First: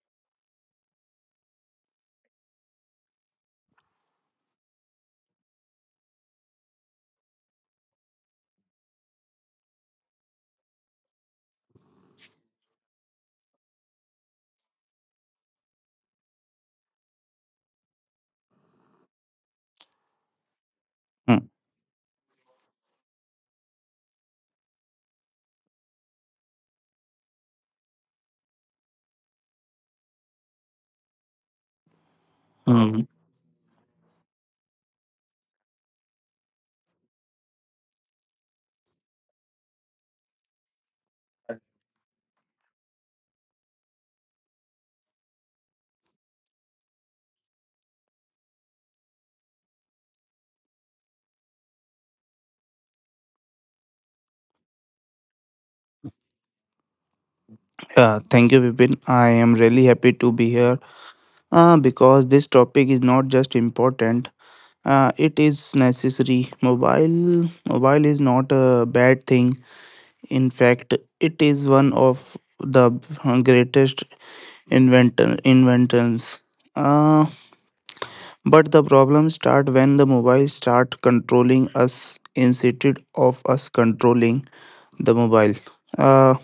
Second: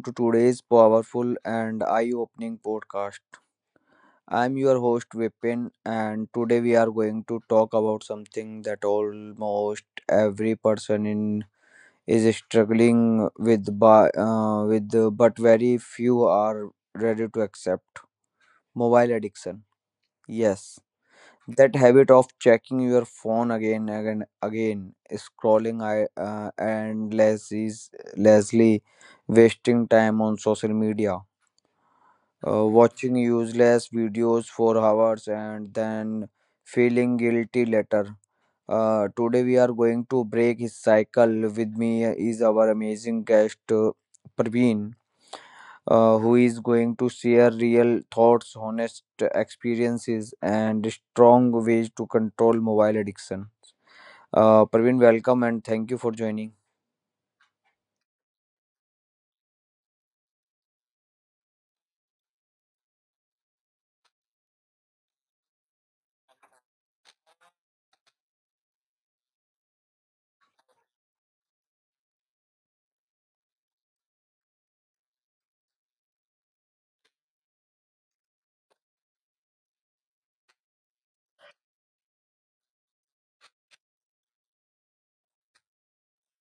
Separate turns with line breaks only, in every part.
to today's powerful and eye opening podcast. I'm your host, Vipin, and today we are going to talk about something that almost every person in is struggling with, but very few are ready to accept mobile addiction. Yes,
Mm,
that habit of checking your phone again and again, scrolling and Leslie wasting time on social media,
mm.
watching useless videos for hours and then feeling guilty later. Today we are going to break his cycle. With me is our amazing guest, Praveen, who is going to share real thoughts, honest experiences, and strong ways to control mobile addiction. Praveen, welcome and thank you for joining.
Yeah, thank you, Vipin. I am really happy to be here because this topic is not just important; it is necessary. Mobile is not a bad thing. In fact, it is one of the greatest inventor inventions. Uh, but the problems start when the mobile start controlling us instead of us controlling the mobile. Uh,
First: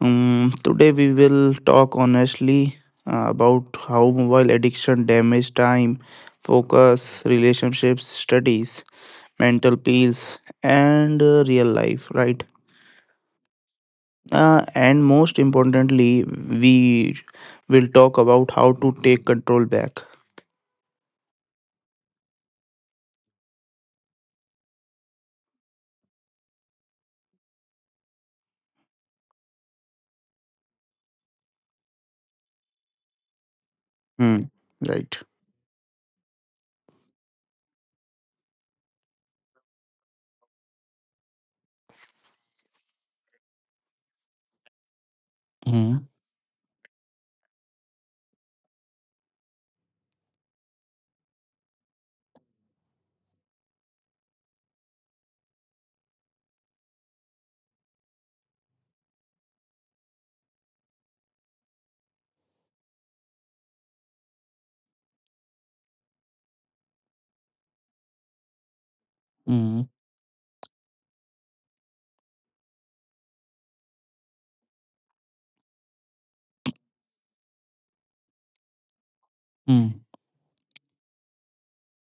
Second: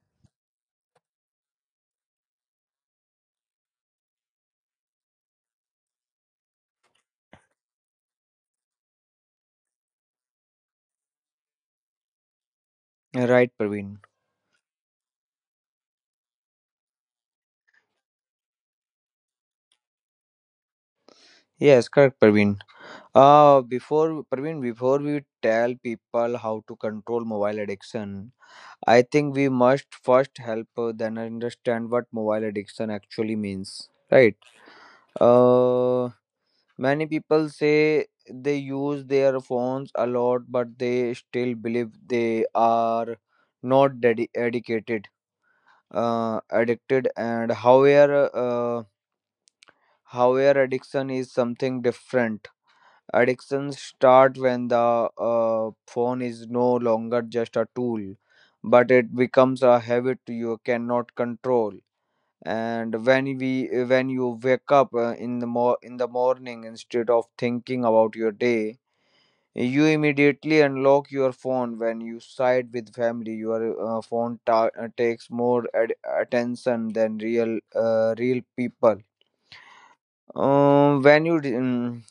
today we will talk honestly about how mobile addiction damages time, focus, relationships, studies, mental peace, and real life, right?
Right, Praveen.
And most importantly, we will talk about how to take control back.
Yes, correct, Praveen. Before we tell people how to control mobile addiction, I think we must first help then understand what mobile addiction actually means, right?
Hmm. Right.
Uh, Many people say they use their phones a lot, but they still believe they are not dedicated,
Mm,
addicted, and however, addiction is something different. Addictions start when the phone is no longer just a tool, but it becomes a habit you cannot control. And when you wake up in the morning, instead of thinking about your day,
mm,
you immediately unlock your phone when you side with family. Your phone takes more attention than real people.
mm.
Um, when you d- mm,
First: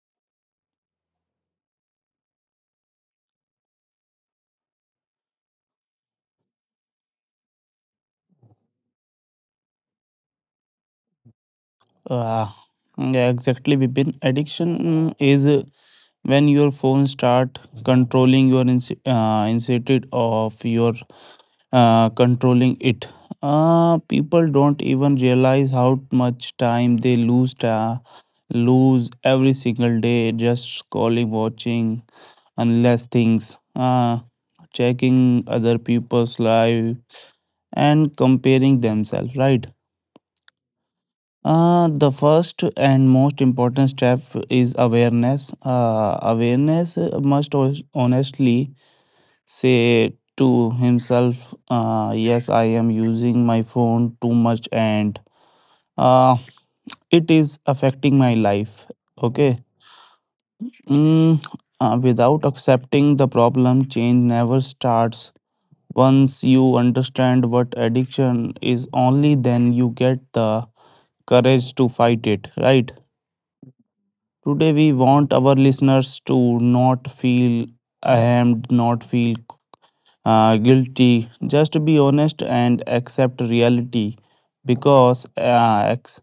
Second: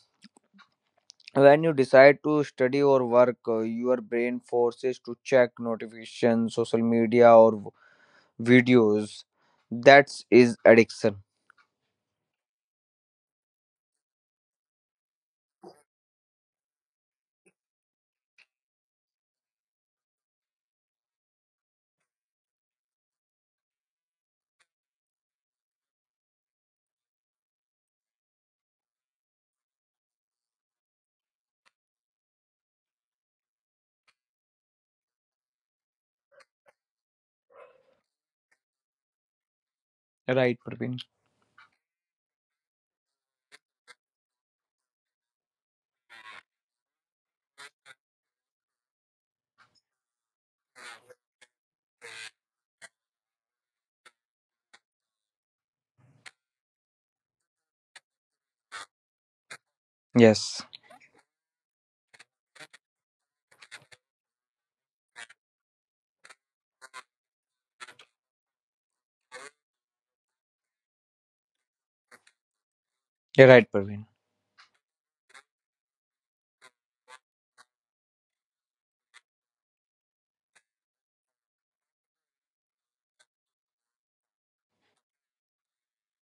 when you decide to study or work, your brain forces to check notifications, social media, or videos. That's addiction,
Uh, yeah, exactly, Vipin. Addiction is when your phone start controlling your instead of your controlling it. People don't even realize how much time they lose every single day, just scrolling, watching unless things, checking other people's lives and comparing themselves, right?
right, Praveen?
The first and most important step is awareness. Awareness must honestly say to himself, "Yes, I am using my phone too much, and uh, it is affecting my life." Okay.
Yes,
Mm, Without accepting the problem, change never starts. Once you understand what addiction is only, then you get the courage to fight it, right?
you're right, Praveen.
Today, we want our listeners to not feel ashamed, not feel guilty. Just be honest and accept reality, because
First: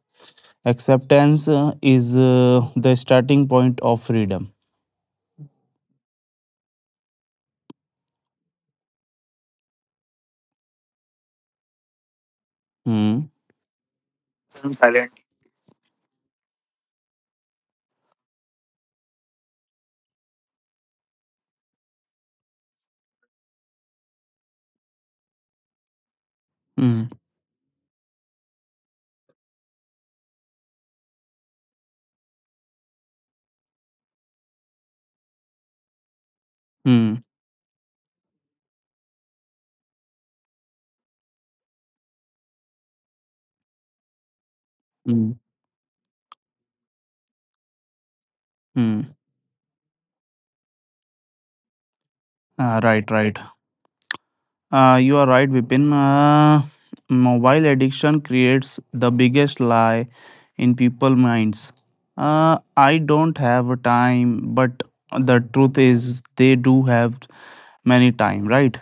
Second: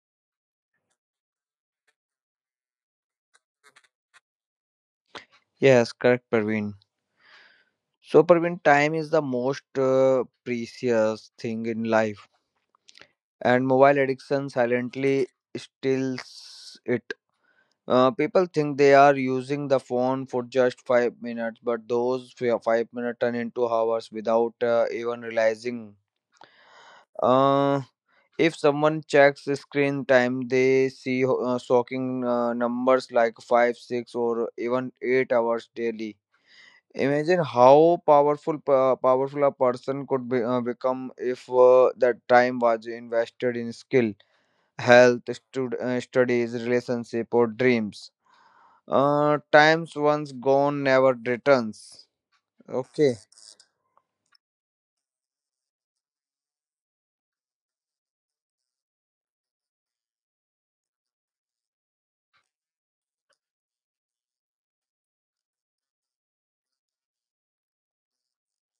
acceptance is the starting point of freedom.
Yes, correct, Praveen. So, Praveen, time is the most precious thing in life,
Hmm.
and mobile addiction silently steals it. People think they are using the phone for just 5 minutes, but those 5 minutes turn into hours without even realizing.
Hmm.
Uh, if someone checks the screen time, they see shocking numbers like 5, 6, or even 8 hours daily.
Hmm.
Imagine how powerful a person could become if that time was invested in skill, health,
Hmm.
studies, relationship, or dreams.
Hmm.
Times once gone never returns.
Ah, right,
Okay.
right. You are right, Vipin. Mobile addiction creates the biggest lie in people's minds. I don't have time, but the truth is they do have many time, right?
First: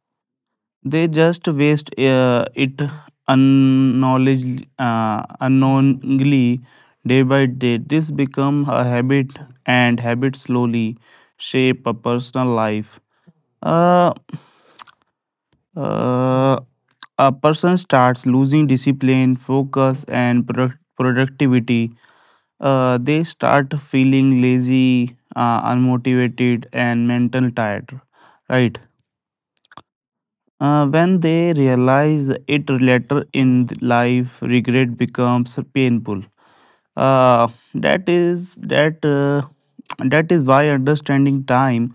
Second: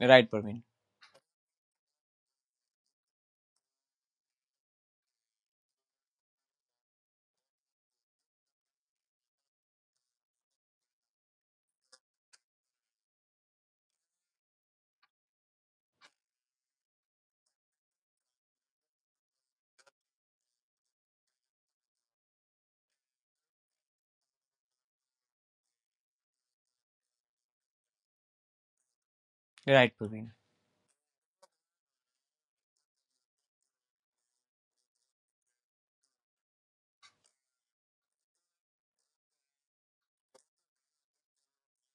Right, Praveen.
They just waste it unknowingly, day by day. This become a habit, and habits slowly shape a personal life. Uh, uh, a person starts losing discipline, focus, and productivity. They start feeling lazy, unmotivated, and mental tired. Right.
Right, Praveen.
When they realize it later in life, regret becomes painful. Uh, that is that uh, that is why understanding time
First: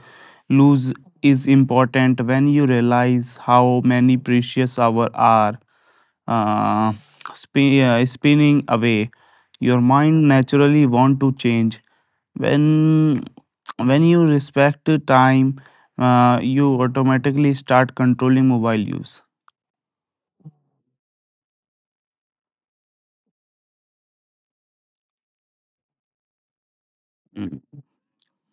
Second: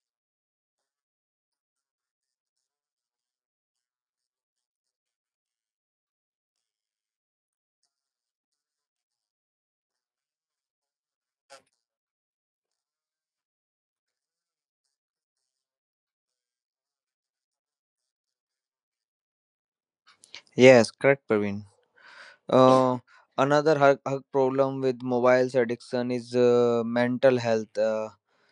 lose is important, when you realize how many precious hours are uh, spinning away. Your mind naturally want to change when you respect the time, you automatically start controlling mobile use.
Yes, correct, Praveen. Uh, Another hug problem with mobiles addiction is mental
Mm.
health.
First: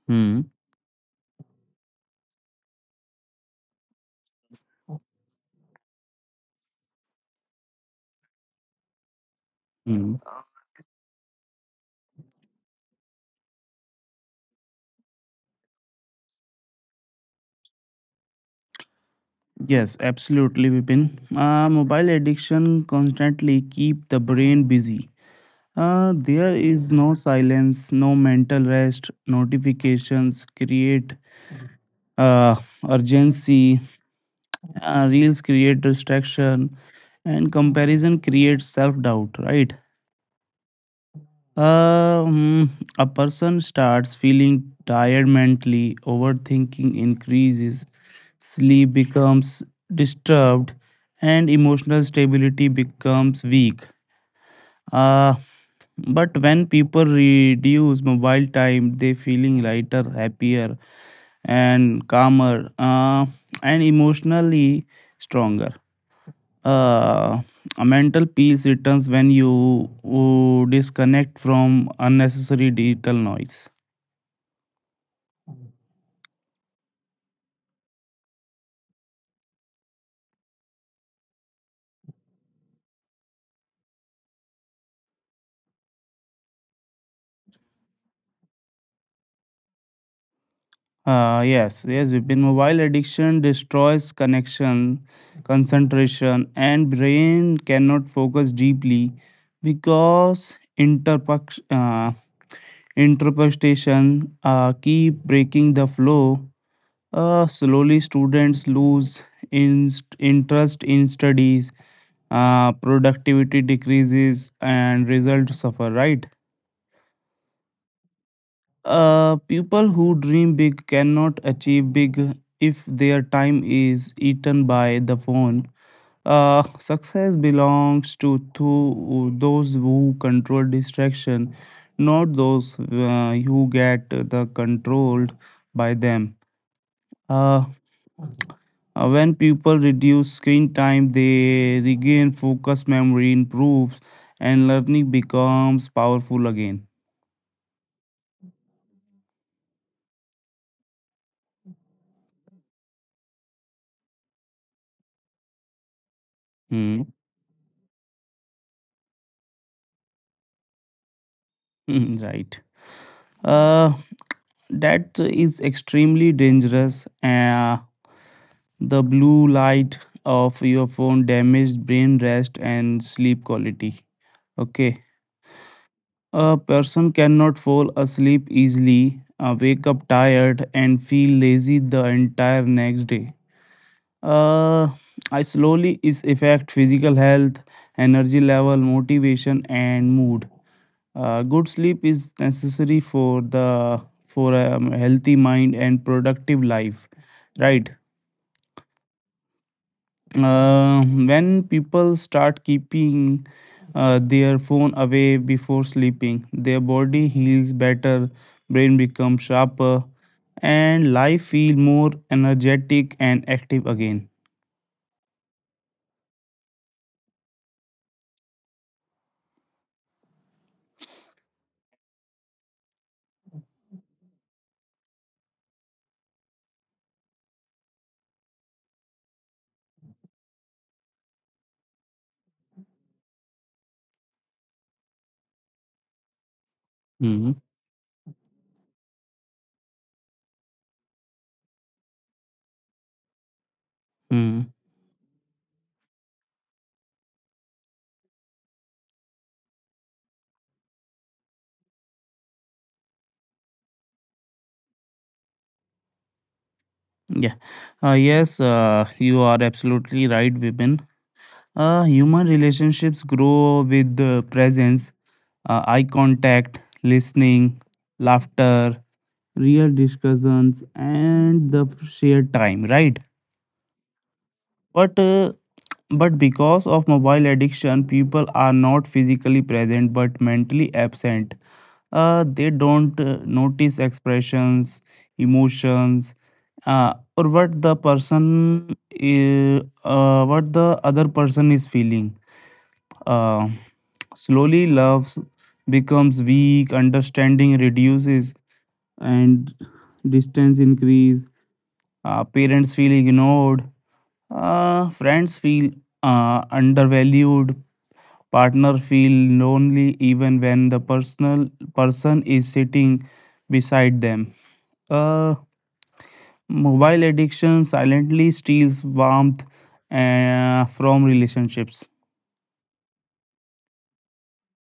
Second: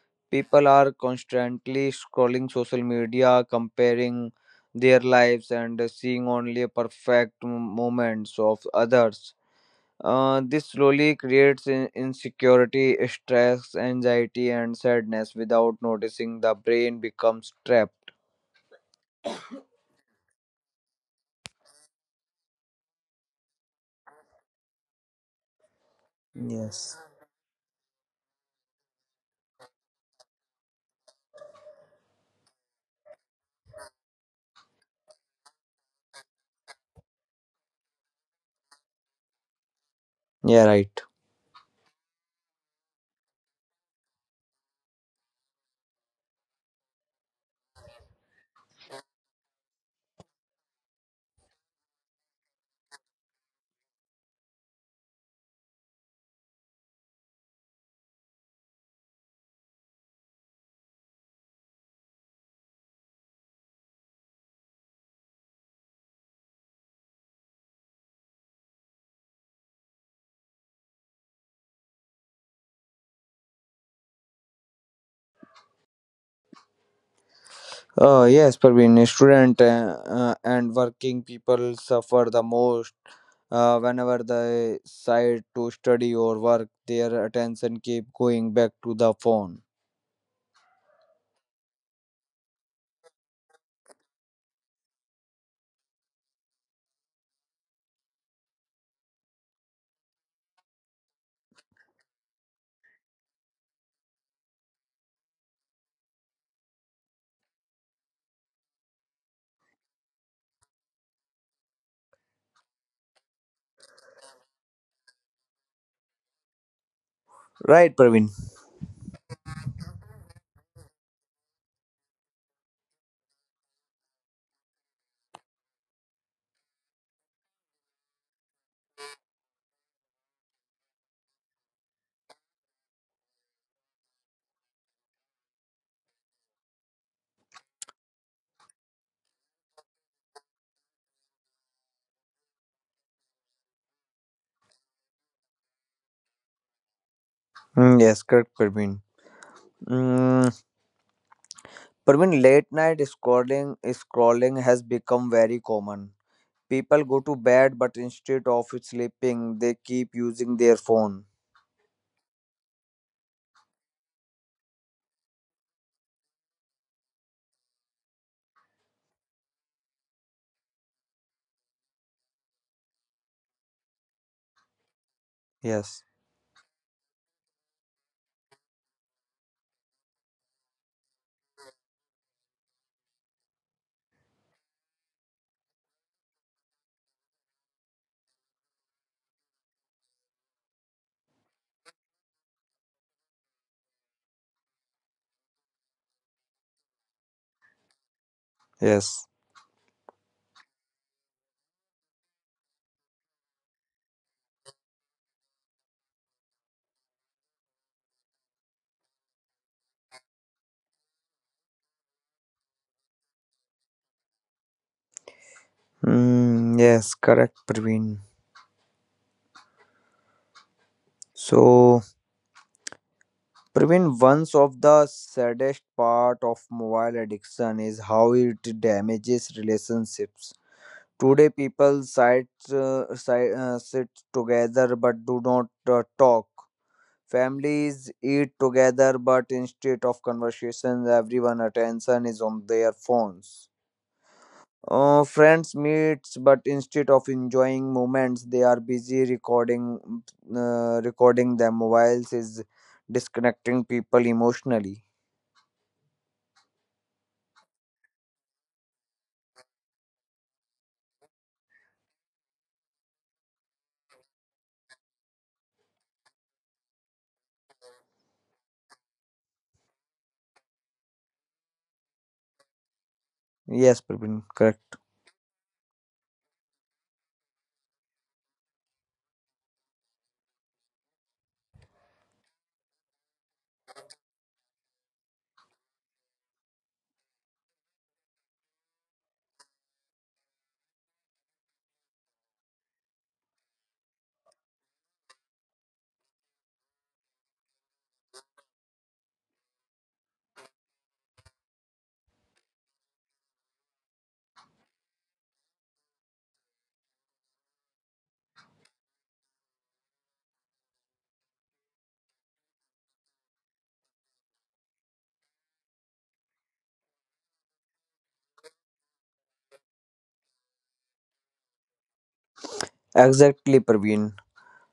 Hmm.
People are constantly scrolling social media, comparing their lives, and seeing only perfect moments of others.
Hmm.
This slowly creates insecurity, stress, anxiety, and sadness. Without noticing, the brain becomes trapped.
Yes, absolutely, Vipin. Mobile addiction constantly keep the brain busy. There is
Yes.
no silence, no mental rest. Notifications create uh, urgency. Reels create distraction, and comparison creates self doubt, right?
Yeah, right.
Uh, hmm, a person starts feeling tired mentally, overthinking increases, sleep becomes disturbed, and emotional stability becomes weak. Uh, but when people reduce mobile time, they feeling lighter, happier, and calmer, and emotionally stronger. Uh, a mental peace returns when you disconnect from unnecessary digital noise.
Yes, Praveen, student and working people suffer the most whenever they decide to study or work. Their attention keep going back to the phone.
Yes, yes, Vipin. Mobile addiction destroys connection, concentration, and brain cannot focus deeply because interpretation keep breaking the flow. Slowly, students lose in, interest in studies, productivity decreases, and results suffer, right?
Right, Praveen.
People who dream big cannot achieve big if their time is eaten by the phone. Success belongs to those who control distraction, not those who get the controlled by them. Uh, when people reduce screen time, they regain focus, memory improves, and learning becomes powerful again.
Mm, yes, correct, Praveen. Mm, Praveen, late night scrolling has become very common.
Hmm.
People go to bed, but instead of sleeping, they keep using their phone.
Right. Uh, that is extremely dangerous. The blue light of your phone damages brain rest and sleep quality. Okay.
Yes,
A person cannot fall asleep easily, wake up tired, and feel lazy the entire next day. Uh, I slowly is affect physical health, energy level, motivation, and mood. Good sleep is necessary for a healthy mind and productive life. Right.
yes,
When people start keeping their phone away before sleeping, their body heals better, brain becomes sharper, and life feel more energetic and active again.
mm, yes, correct, Praveen. So, Praveen, one of the saddest part of mobile addiction is how it damages relationships. Today, people sit together but do not talk.
Mhm.
Families eat together, but instead of conversations, everyone attention is on their phones. Friends meets, but instead of enjoying moments, they are busy recording their mobiles is disconnecting people emotionally.
Yeah. Yes, you are absolutely right, Vipin. Human relationships grow with the presence, eye contact, listening, laughter, real discussions, and the shared time, right?
Yes, Praveen, correct.
But uh, but because of mobile addiction, people are not physically present but mentally absent. They don't notice expressions, emotions, or what the other person is feeling. Uh, slowly, love becomes weak, understanding reduces, and distance increase. Parents feel ignored. Friends feel undervalued. Partner feel lonely even when the person is sitting beside them. Uh, mobile addiction silently steals warmth from relationships.
Exactly, Praveen.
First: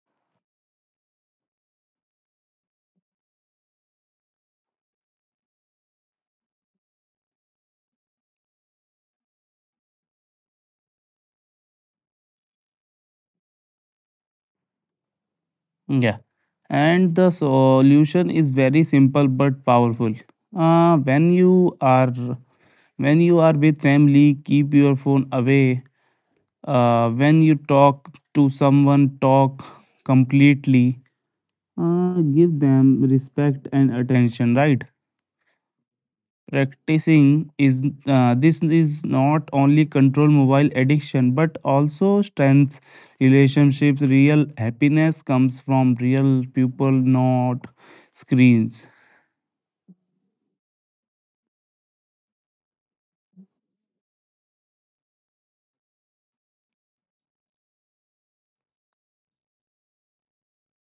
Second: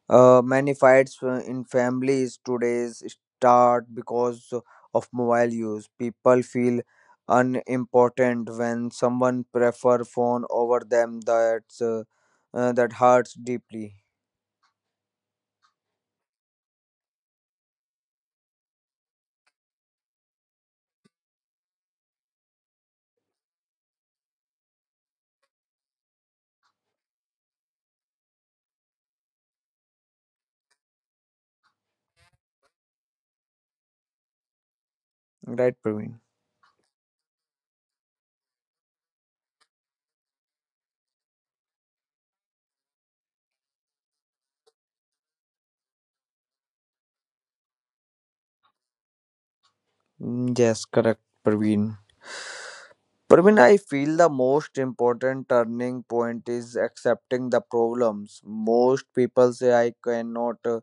Many fights in families today's start because of mobile use. People feel unimportant when someone prefer phone over them. That hurts deeply.
Yeah, and the solution is very simple but powerful. Uh, when you are when you are with family, keep your phone away. When you talk to someone, talk completely. Give them respect and attention. Right.
Right, Praveen.
Practicing is this is not only control mobile addiction but also strengths relationships. Real happiness comes from real people, not screens.
Mm, yes, correct, Praveen. Praveen, I feel the most important turning point is accepting the problems. Most people say I cannot,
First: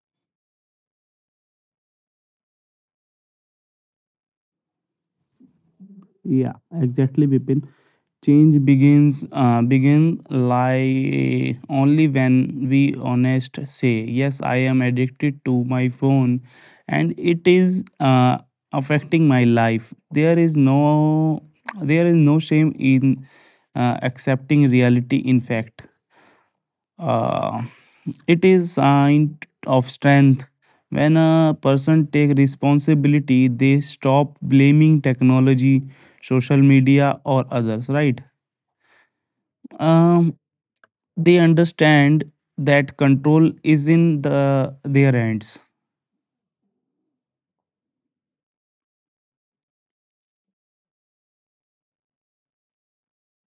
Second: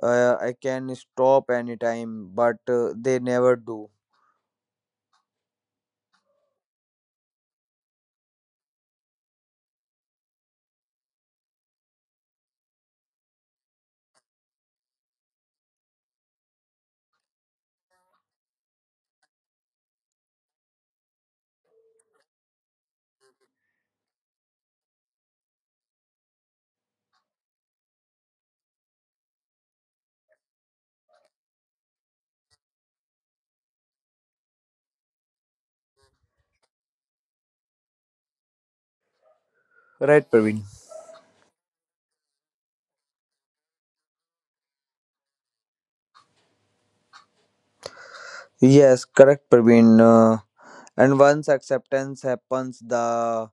I can stop anytime, but they never do.
Yeah, exactly, Bipin. Change begins begin lie only when we honest say, yes, I am addicted to my phone, and it is affecting my life. There is no shame in accepting reality. In fact, uh, it is sign of strength when a person take responsibility. They stop blaming technology, social media, or others, right?
Right,
um,
Praveen?
they understand that control is in their hands.
Yes, correct, Praveen. And once acceptance happens, the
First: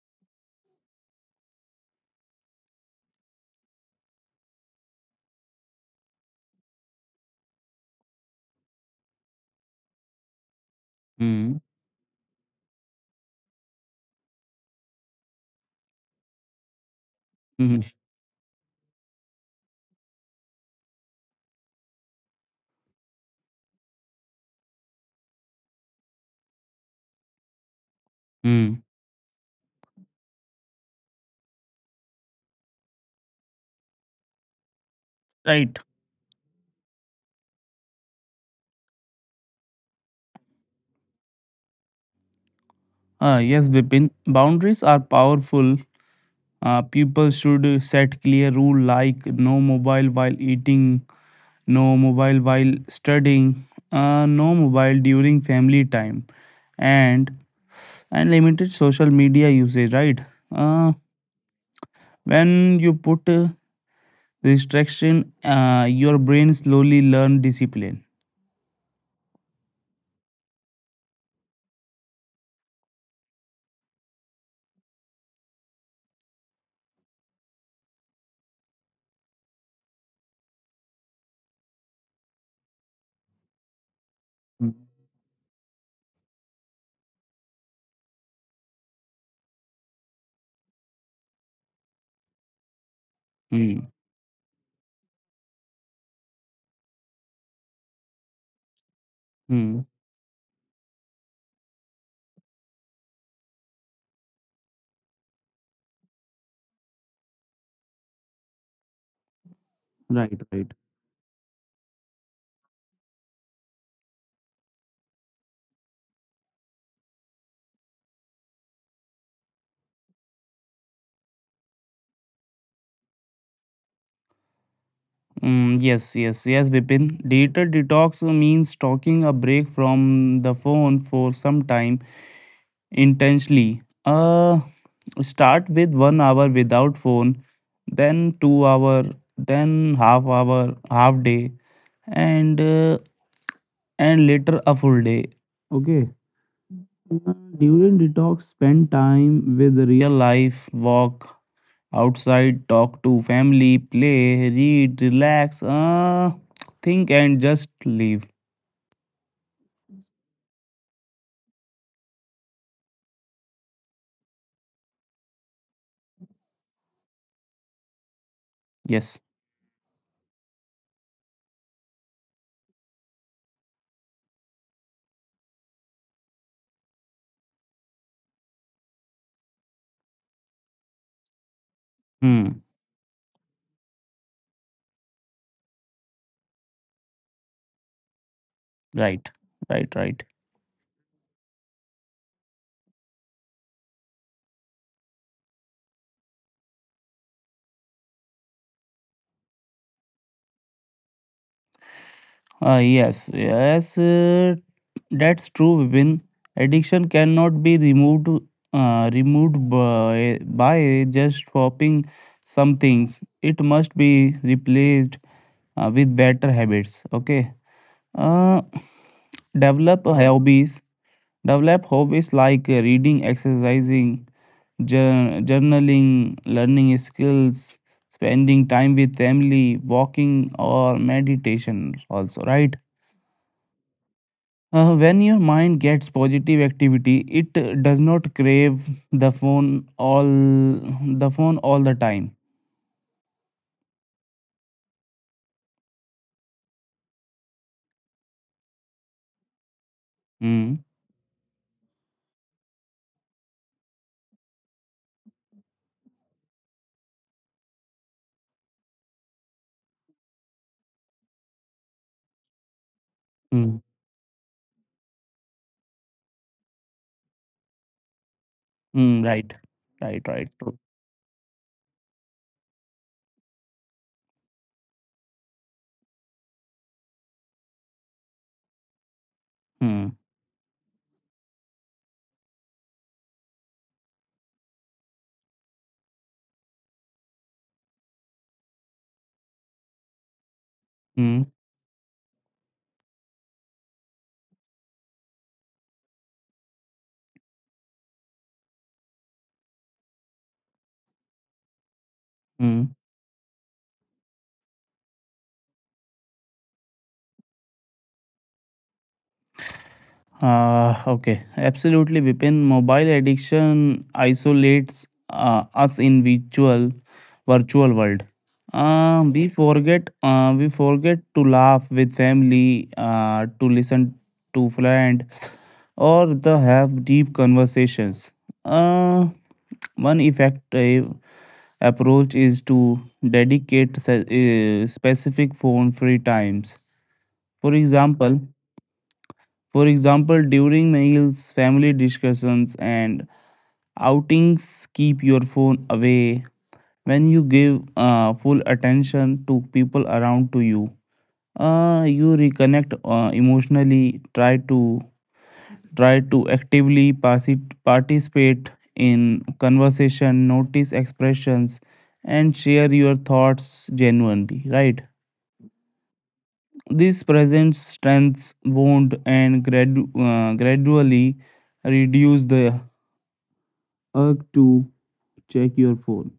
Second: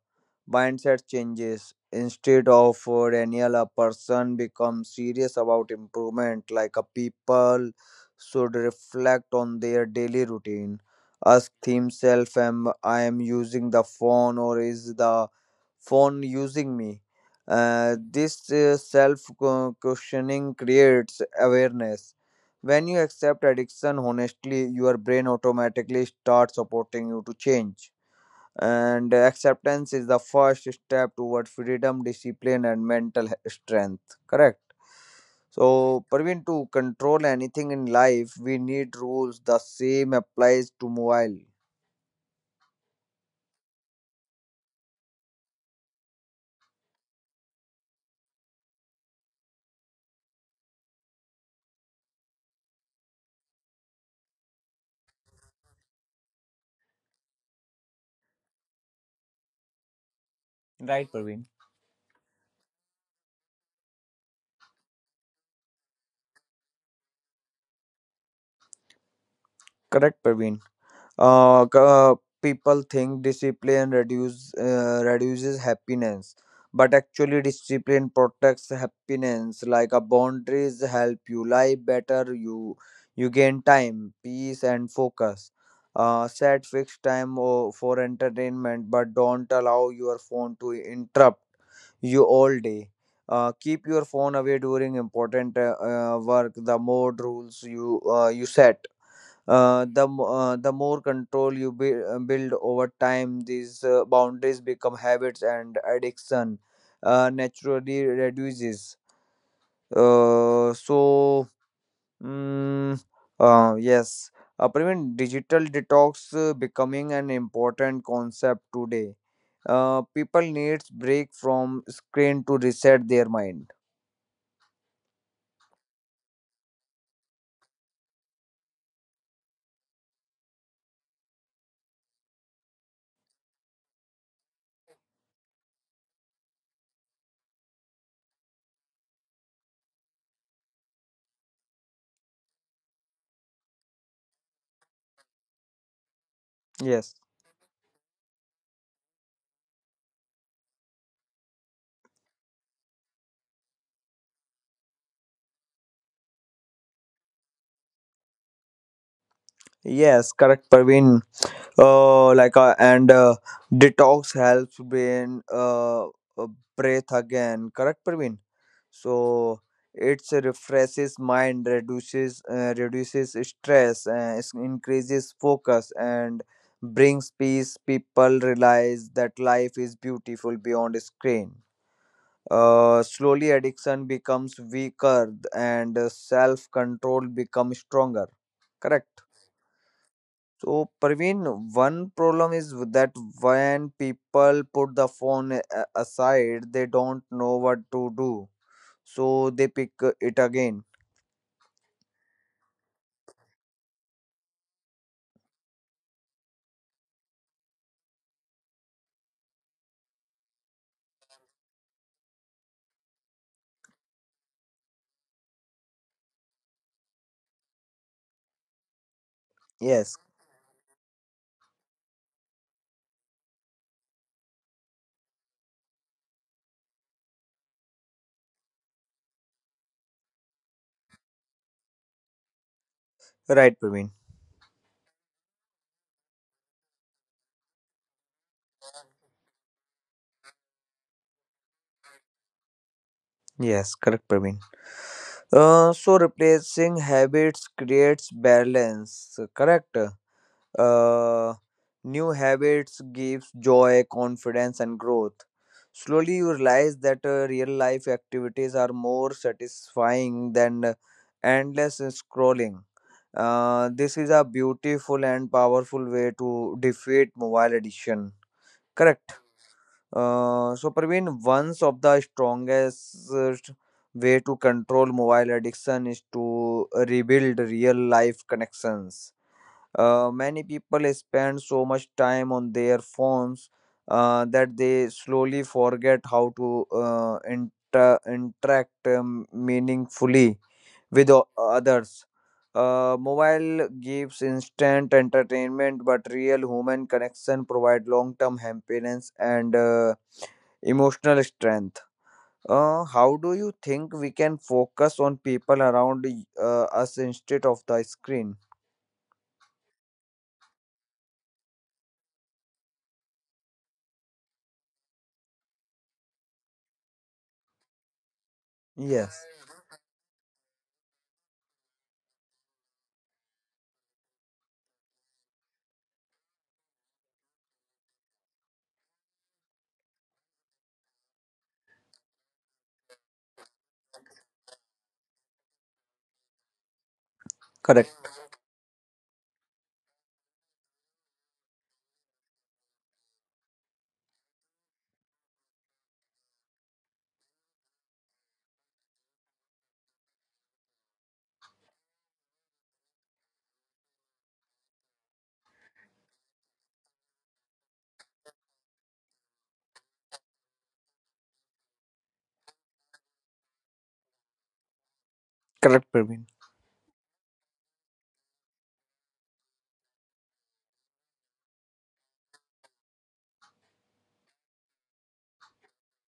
mindset changes. Instead of Daniel, a person becomes serious about improvement, like a people should reflect on their daily routine. Ask
Mm.
themselves, am I am using the phone or is the phone using me.
Mhm.
This self questioning creates awareness. When you accept addiction honestly, your brain automatically starts supporting you to change.
Mm.
And acceptance is the first step toward freedom, discipline, and mental strength. Correct.
Right.
So, Parveen, to control anything in life, we need rules. The same applies to mobile.
Yes, Vipin. Boundaries are powerful. People should set clear rule like no mobile while eating, no mobile while studying, no mobile during family time, and and limited social media usage, right? Uh,
Right, Praveen.
when you put restriction, your brain slowly learn discipline.
Correct, Parveen. uh, c- People think discipline reduces happiness, but actually discipline protects happiness, like a boundaries help you live better. You gain time, peace, and focus. Set fixed time for entertainment, but don't allow your phone to interrupt you all day. Keep
Hmm.
your phone away during important work. The more rules you set,
Hmm.
the more control build over time. These boundaries become habits, and addiction naturally reduces.
Right. Right.
Uh, so, mm, uh, yes, Praveen, digital detox becoming an important concept today. People needs break from screen to reset their mind.
Yes, yes, yes, Vipin. Digital detox means talking a break from the phone for some time intentionally. Start with 1 hour without phone, then 2 hour, then half hour, half day, and uh, and later a full day. Okay.
Yes,
Uh, During detox, spend time with real life, walk outside, talk to family, play, read, relax, think, and just leave.
yes, correct, Praveen. Like and Detox helps brain uh, breath again. Correct, Praveen?
Yes.
So it's, refreshes mind, reduces stress, increases focus, and brings peace. People realize that life is beautiful beyond screen.
Hmm.
Slowly addiction becomes weaker and self control becomes stronger. Correct.
Right. Right. Right.
So, Parveen, one problem is that when people put the phone aside, they don't know what to do. So they pick it again.
Yes, yes, that's true, Vipin. Addiction cannot be removed removed by just swapping some things. It must be replaced with better habits. Okay. Uh, develop
Yes,
hobbies. Develop hobbies like reading, exercising, journaling, learning skills, spending time with family, walking, or meditation. Also, right?
right, Praveen.
When your mind gets positive activity, it does not crave the phone all the phone all the time.
Yes, correct, Praveen. So replacing habits creates balance, correct?
Mm,
Uh, New habits gives joy, confidence, and growth. Slowly, you realize that real life activities are more satisfying than endless scrolling.
mm,
This is a beautiful and powerful way to defeat mobile addiction.
mm,
Correct.
right, right, right. True.
So, Praveen, one of the strongest way to control mobile addiction is to rebuild real life connections.
Mm,
Many people spend so much time on their phones that they slowly forget how to interact meaningfully with
mm,
others. Mobile gives instant entertainment, but real human connection provide long-term happiness and emotional strength.
mm.
How do you think we can focus on people around us instead of the screen?
Okay, absolutely, Vipin. Mobile addiction isolates us in virtual world. Uh,
Yes,
we forget, uh, we forget to laugh with family, to listen to friends, or the have deep conversations. Uh, one effective approach is to dedicate specific phone-free times. For
correct,
example, for example, during meals, family discussions, and outings, keep your phone away. When you give full attention to people around to you, you reconnect emotionally. Try to actively participate in conversation, notice expressions, and share your thoughts genuinely, right?
correct, Praveen.
This presence strengths wound and gradually reduce the urge to check your phone.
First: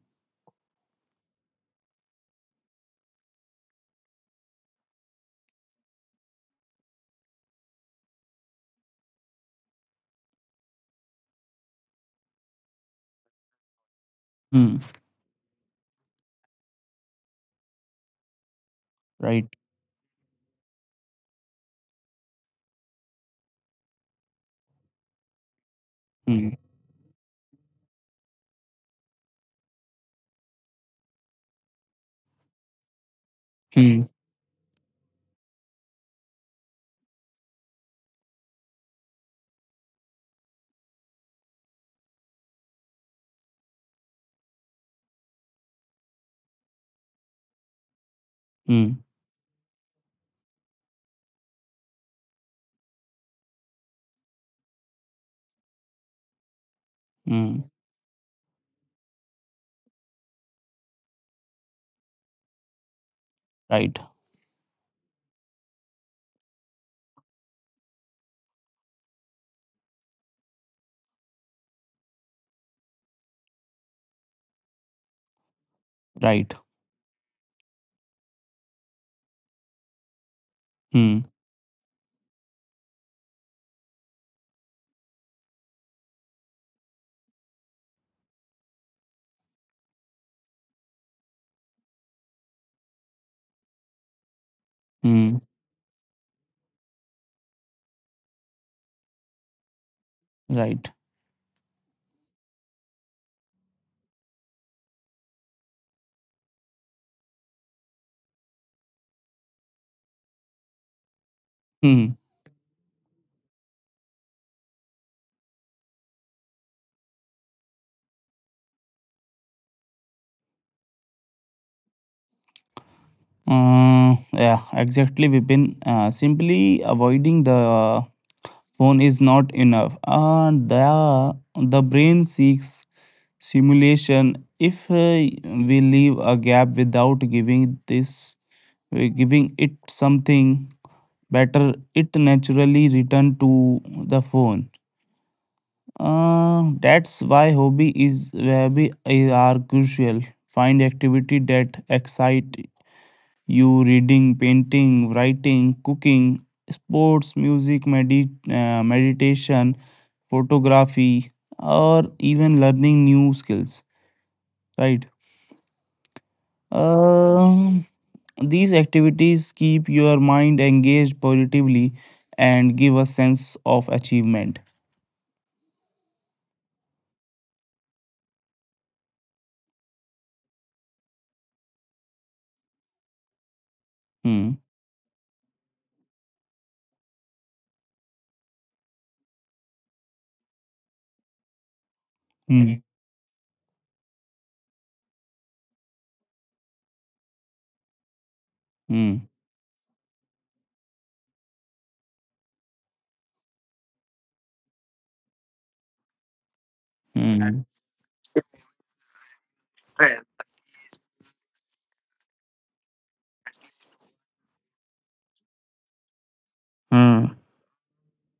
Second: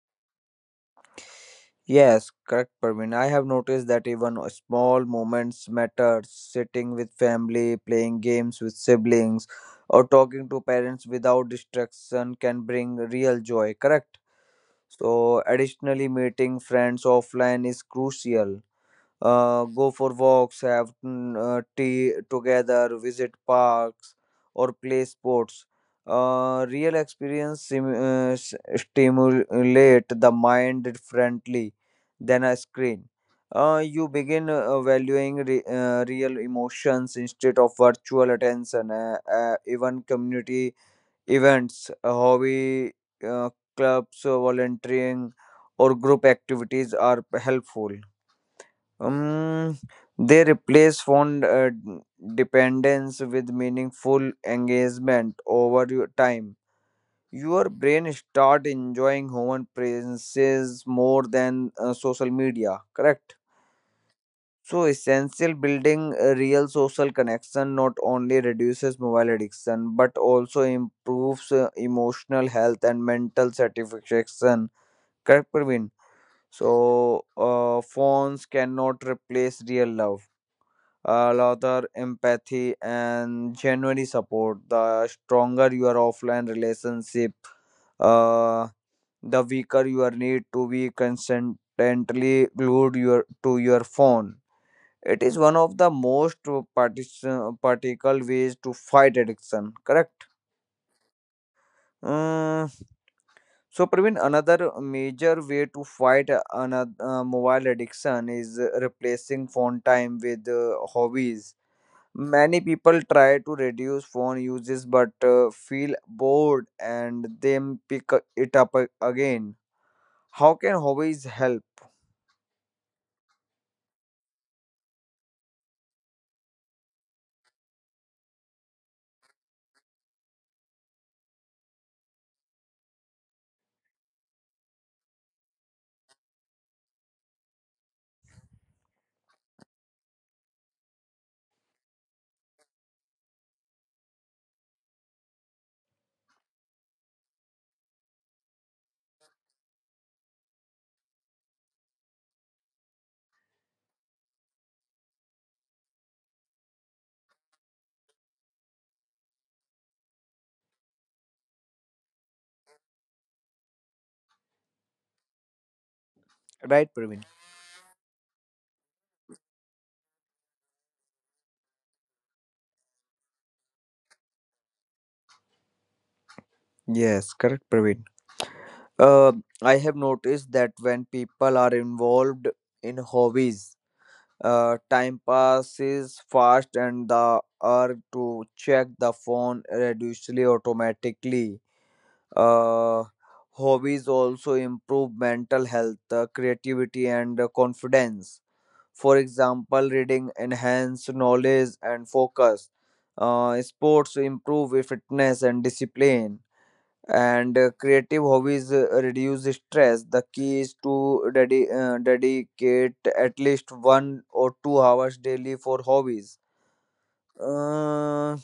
Yes, correct, Parveen. I have noticed that even small moments matter. Sitting with family, playing games with siblings, or talking to parents without distraction can bring real joy, correct?
Hmm.
So, additionally, meeting friends offline is crucial.
Right.
Go for walks, have tea together, visit parks, or play sports.
Hmm.
Real experience stimulate the mind differently than a screen.
Hmm.
You begin valuing real emotions instead of virtual attention. Even community events, hobby uh, clubs, volunteering, or group activities are helpful.
Hmm.
Um, they replace fond dependence with meaningful engagement over your time. Your
Hmm.
brain start enjoying human presences more than social media. Correct.
Right.
So essential building a real social connection not only reduces mobile addiction but also improves emotional health and mental satisfaction. Correct, Praveen.
Right.
So phones cannot replace real love,
Hmm.
rather empathy and genuine support. The stronger your offline relationship, uh, the weaker your need to be constantly glued to your phone. It is
Hmm.
one of the most particle ways to fight addiction. Correct.
Right.
Mm, so, Praveen, another major way to fight another mobile addiction is replacing phone time with hobbies.
Hmm.
Many people try to reduce phone uses but feel bored and then pick it up again. How can hobbies help?
Yeah. Exactly, Vipin. Simply avoiding the phone is not enough. And the brain seeks simulation. If we leave a gap without giving it something better, it naturally return to the phone. That's why hobby is are crucial. Find activity that excite you: reading, painting, writing, cooking, sports, music, meditation, photography, or even learning new skills, right?
Right, Praveen?
Um, these activities keep your mind engaged positively and give a sense of achievement.
Yes, correct, Praveen. Uh, I have noticed that when people are involved in hobbies,
Hmm.
time passes fast and the urge to check the phone reduces automatically.
Hmm.
uh, Hobbies also improve mental health, creativity, and confidence. For
Hmm.
example, reading enhance knowledge and focus. Sports improve fitness and discipline, and
Hmm.
creative hobbies reduce stress. The key is to dedicate at least 1 or 2 hours daily for hobbies.
Hmm. Hmm.
uh,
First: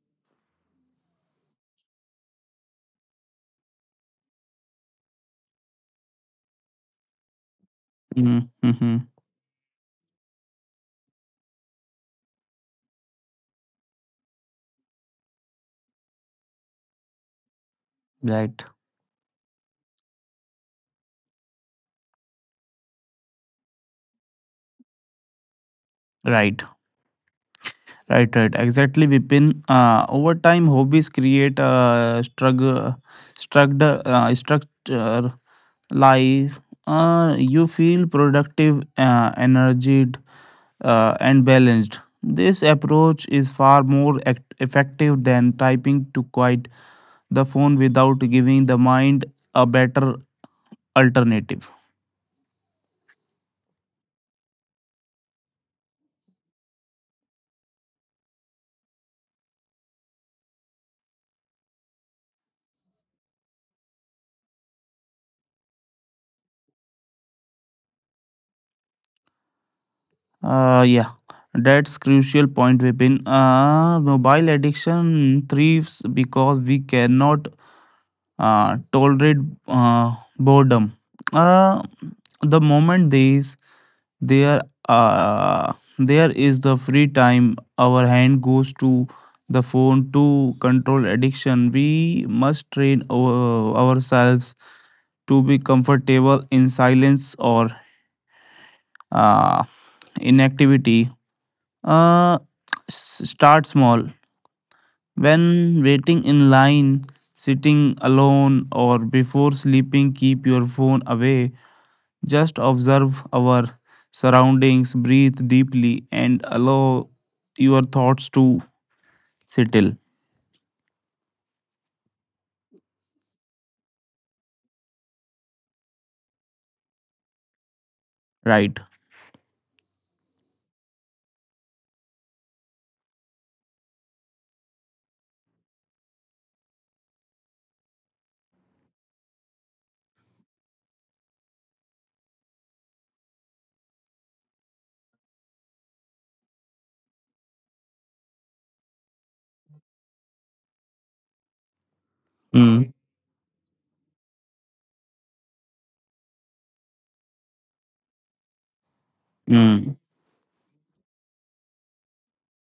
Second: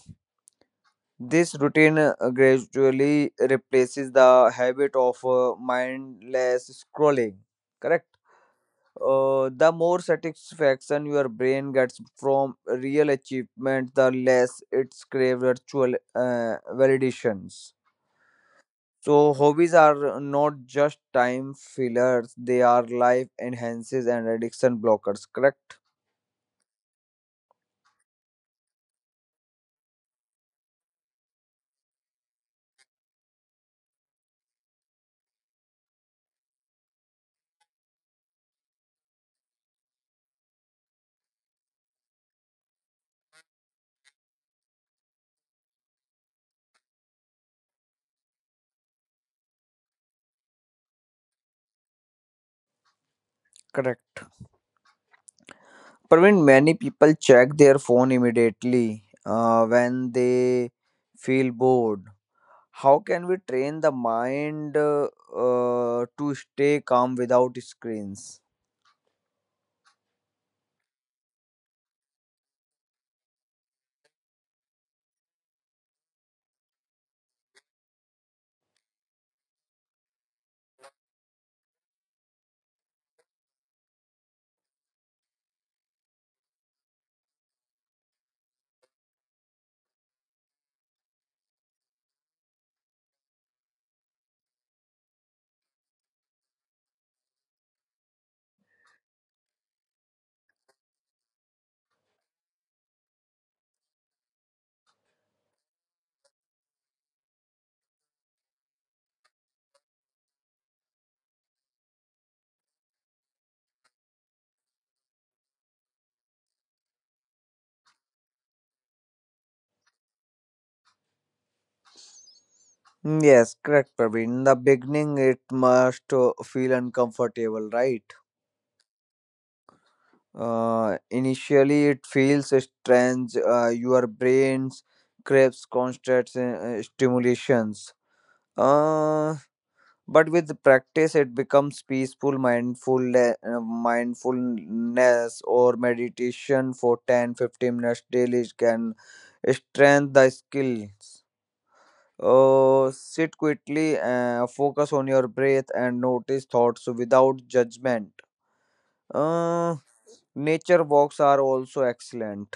this routine gradually replaces the habit of mindless scrolling. Correct?
Hmm. Hmm. Hmm.
The more satisfaction your brain gets from real achievement, the less it's crave virtual validations.
Right.
So hobbies are not just time fillers; they are life enhancers and addiction blockers. Correct?
Right. Right, right, exactly, Vipin. Over time, hobbies create a structure life. You feel productive, energized, and balanced. This approach is far more effective than typing to quiet the phone without giving the mind a better alternative.
Correct. Praveen, many people check their phone immediately when they feel bored. How can we train the mind to stay calm without screens?
Yeah, that's crucial point, Vipin. Mobile addiction thrives because we cannot tolerate boredom. Uh, the moment these there uh, there is the free time, our hand goes to the phone to control addiction. We must train ourselves to be comfortable in silence or uh, inactivity. Uh, s- start small. When waiting in line, sitting alone, or before sleeping, keep your phone away. Just observe our surroundings, breathe deeply, and allow your thoughts to settle.
Mm, yes, correct, Praveen. In the beginning, it must feel uncomfortable, right?
Right.
Initially, it feels strange. Your brains craves constant stimulations. Uh, but with practice it becomes peaceful. Mindfulness or meditation for 10, 15 minutes daily can strengthen the skills.
Mm.
Sit quickly, focus on your breath, and notice thoughts without judgment. uh,
Mm.
Nature walks are also excellent.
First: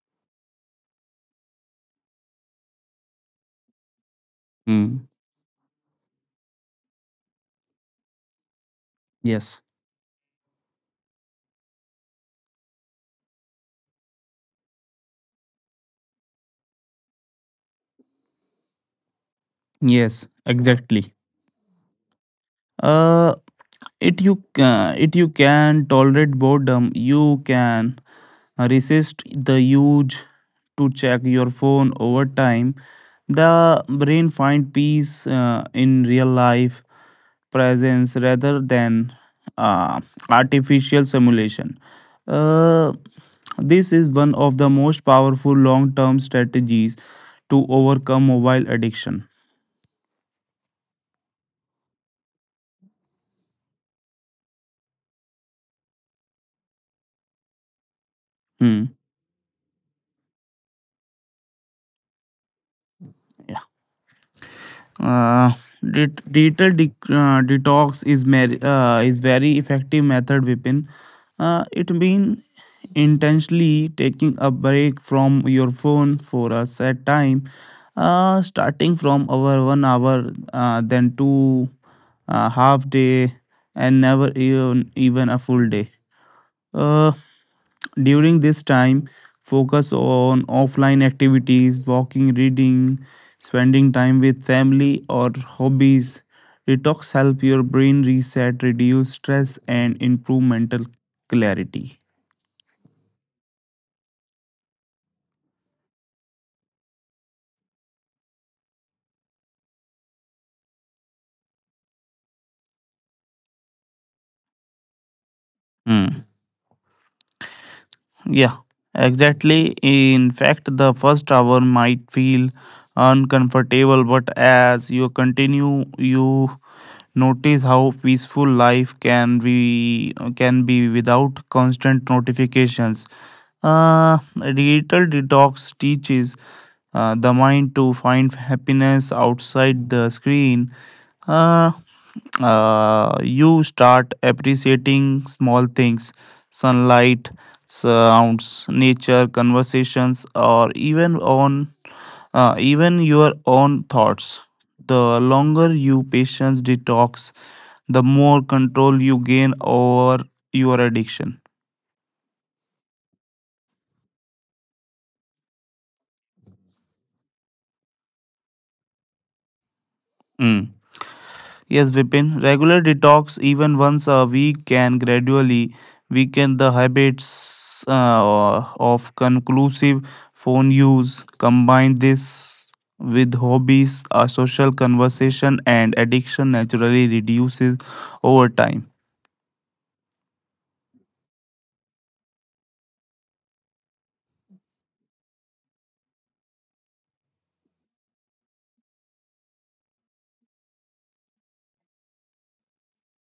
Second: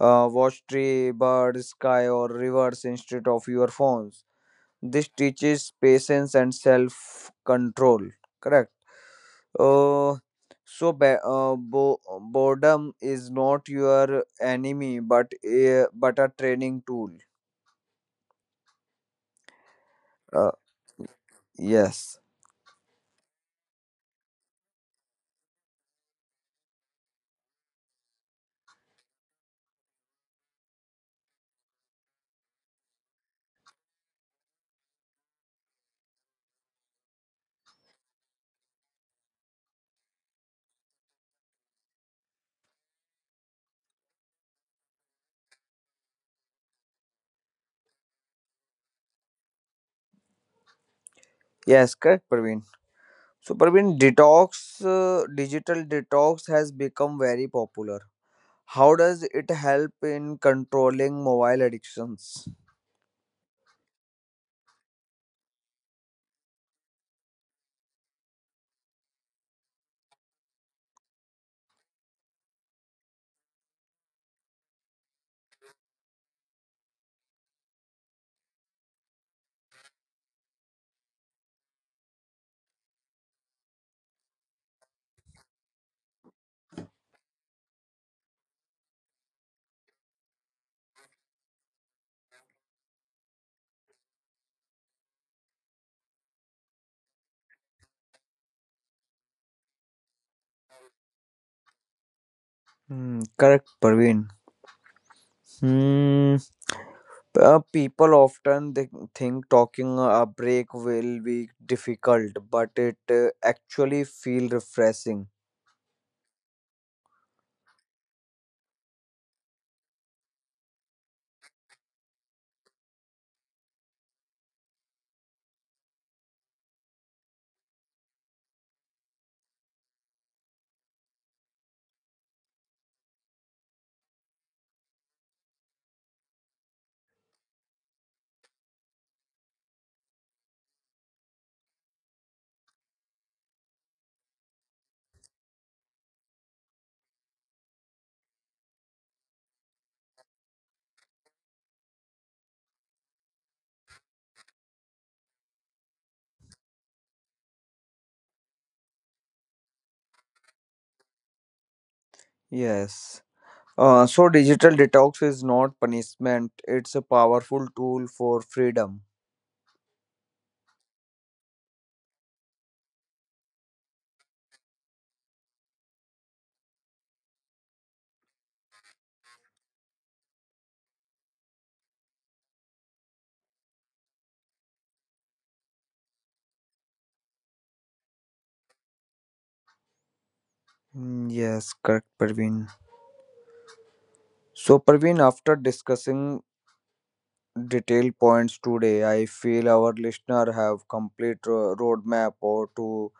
Watch tree, birds, sky, or rivers instead of your phones.
Mm.
This teaches patience and self control. Correct.
Yes.
Uh, so boredom is not your enemy, but a training tool.
Yes.
Uh,
Exactly.
yes,
Uh, it you can tolerate boredom. You can resist the urge to check your phone over time. The brain find peace in real life presence rather than uh, artificial simulation. Uh, this is one of the most powerful long-term strategies to overcome mobile addiction.
yes, correct, Praveen. So, Praveen, digital detox has become very popular. How
Hmm.
does it help in controlling mobile addictions?
Uh, digital detox is very effective method, Vipin. It means intentionally taking a break from your phone for a set time, starting from our 1 hour, then two, half day, and never even a full day. Uh, during this time, focus on offline activities, walking, reading, spending time with family or hobbies. Detox help your brain reset, reduce stress, and improve mental clarity.
Hmm, correct, Praveen. Hmm. People often think talking a break will be difficult, but it actually feel refreshing.
Hmm. Yeah, exactly. In fact, the first hour might feel uncomfortable, but as you continue, you notice how peaceful life can be without constant notifications. Uh, digital detox teaches the mind to find happiness outside the screen. Uh, you start appreciating small things: sunlight, sounds, nature, conversations, or even your own thoughts. The longer you patience detox, the more control you gain over your addiction.
Yes. So digital detox is not punishment; it's a powerful tool for freedom.
Mm. Yes, Vipin, regular detox, even once a week, can gradually weaken the habits of conclusive phone use. Combine this with hobbies, a social conversation, and addiction naturally reduces over time.
Mm, yes, correct, Parveen. So, Parveen, after discussing detailed points today, I feel our listener have complete roadmap or to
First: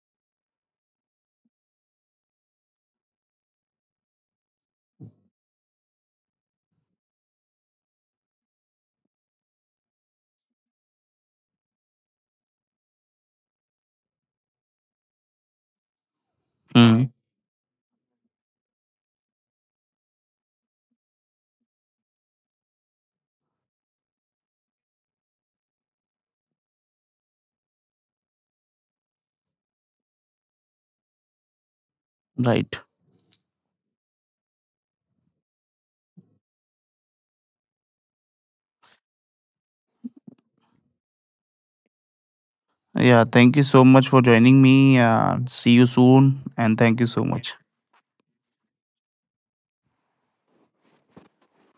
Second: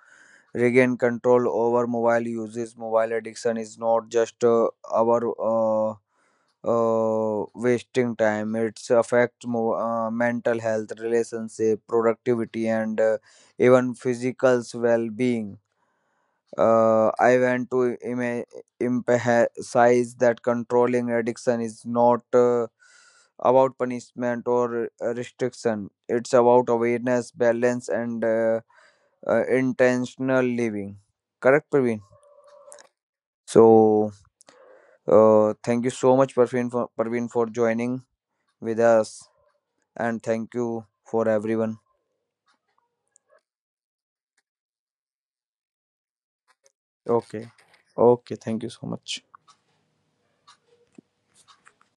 regain control over mobile uses. Mobile addiction is not just our uh, wasting time. It's affect mental health, relationship, productivity, and even physical well-being.
Hmm.
I want to emphasize that controlling addiction is not about punishment or restriction. It's about awareness, balance, and intentional living. Correct, Praveen?
Right.
So, thank you so much, Parveen, for joining with us, and thank you for everyone.
Yeah, thank you so much for joining me. See you soon, and thank you so
Okay,
much.
okay, thank you so much.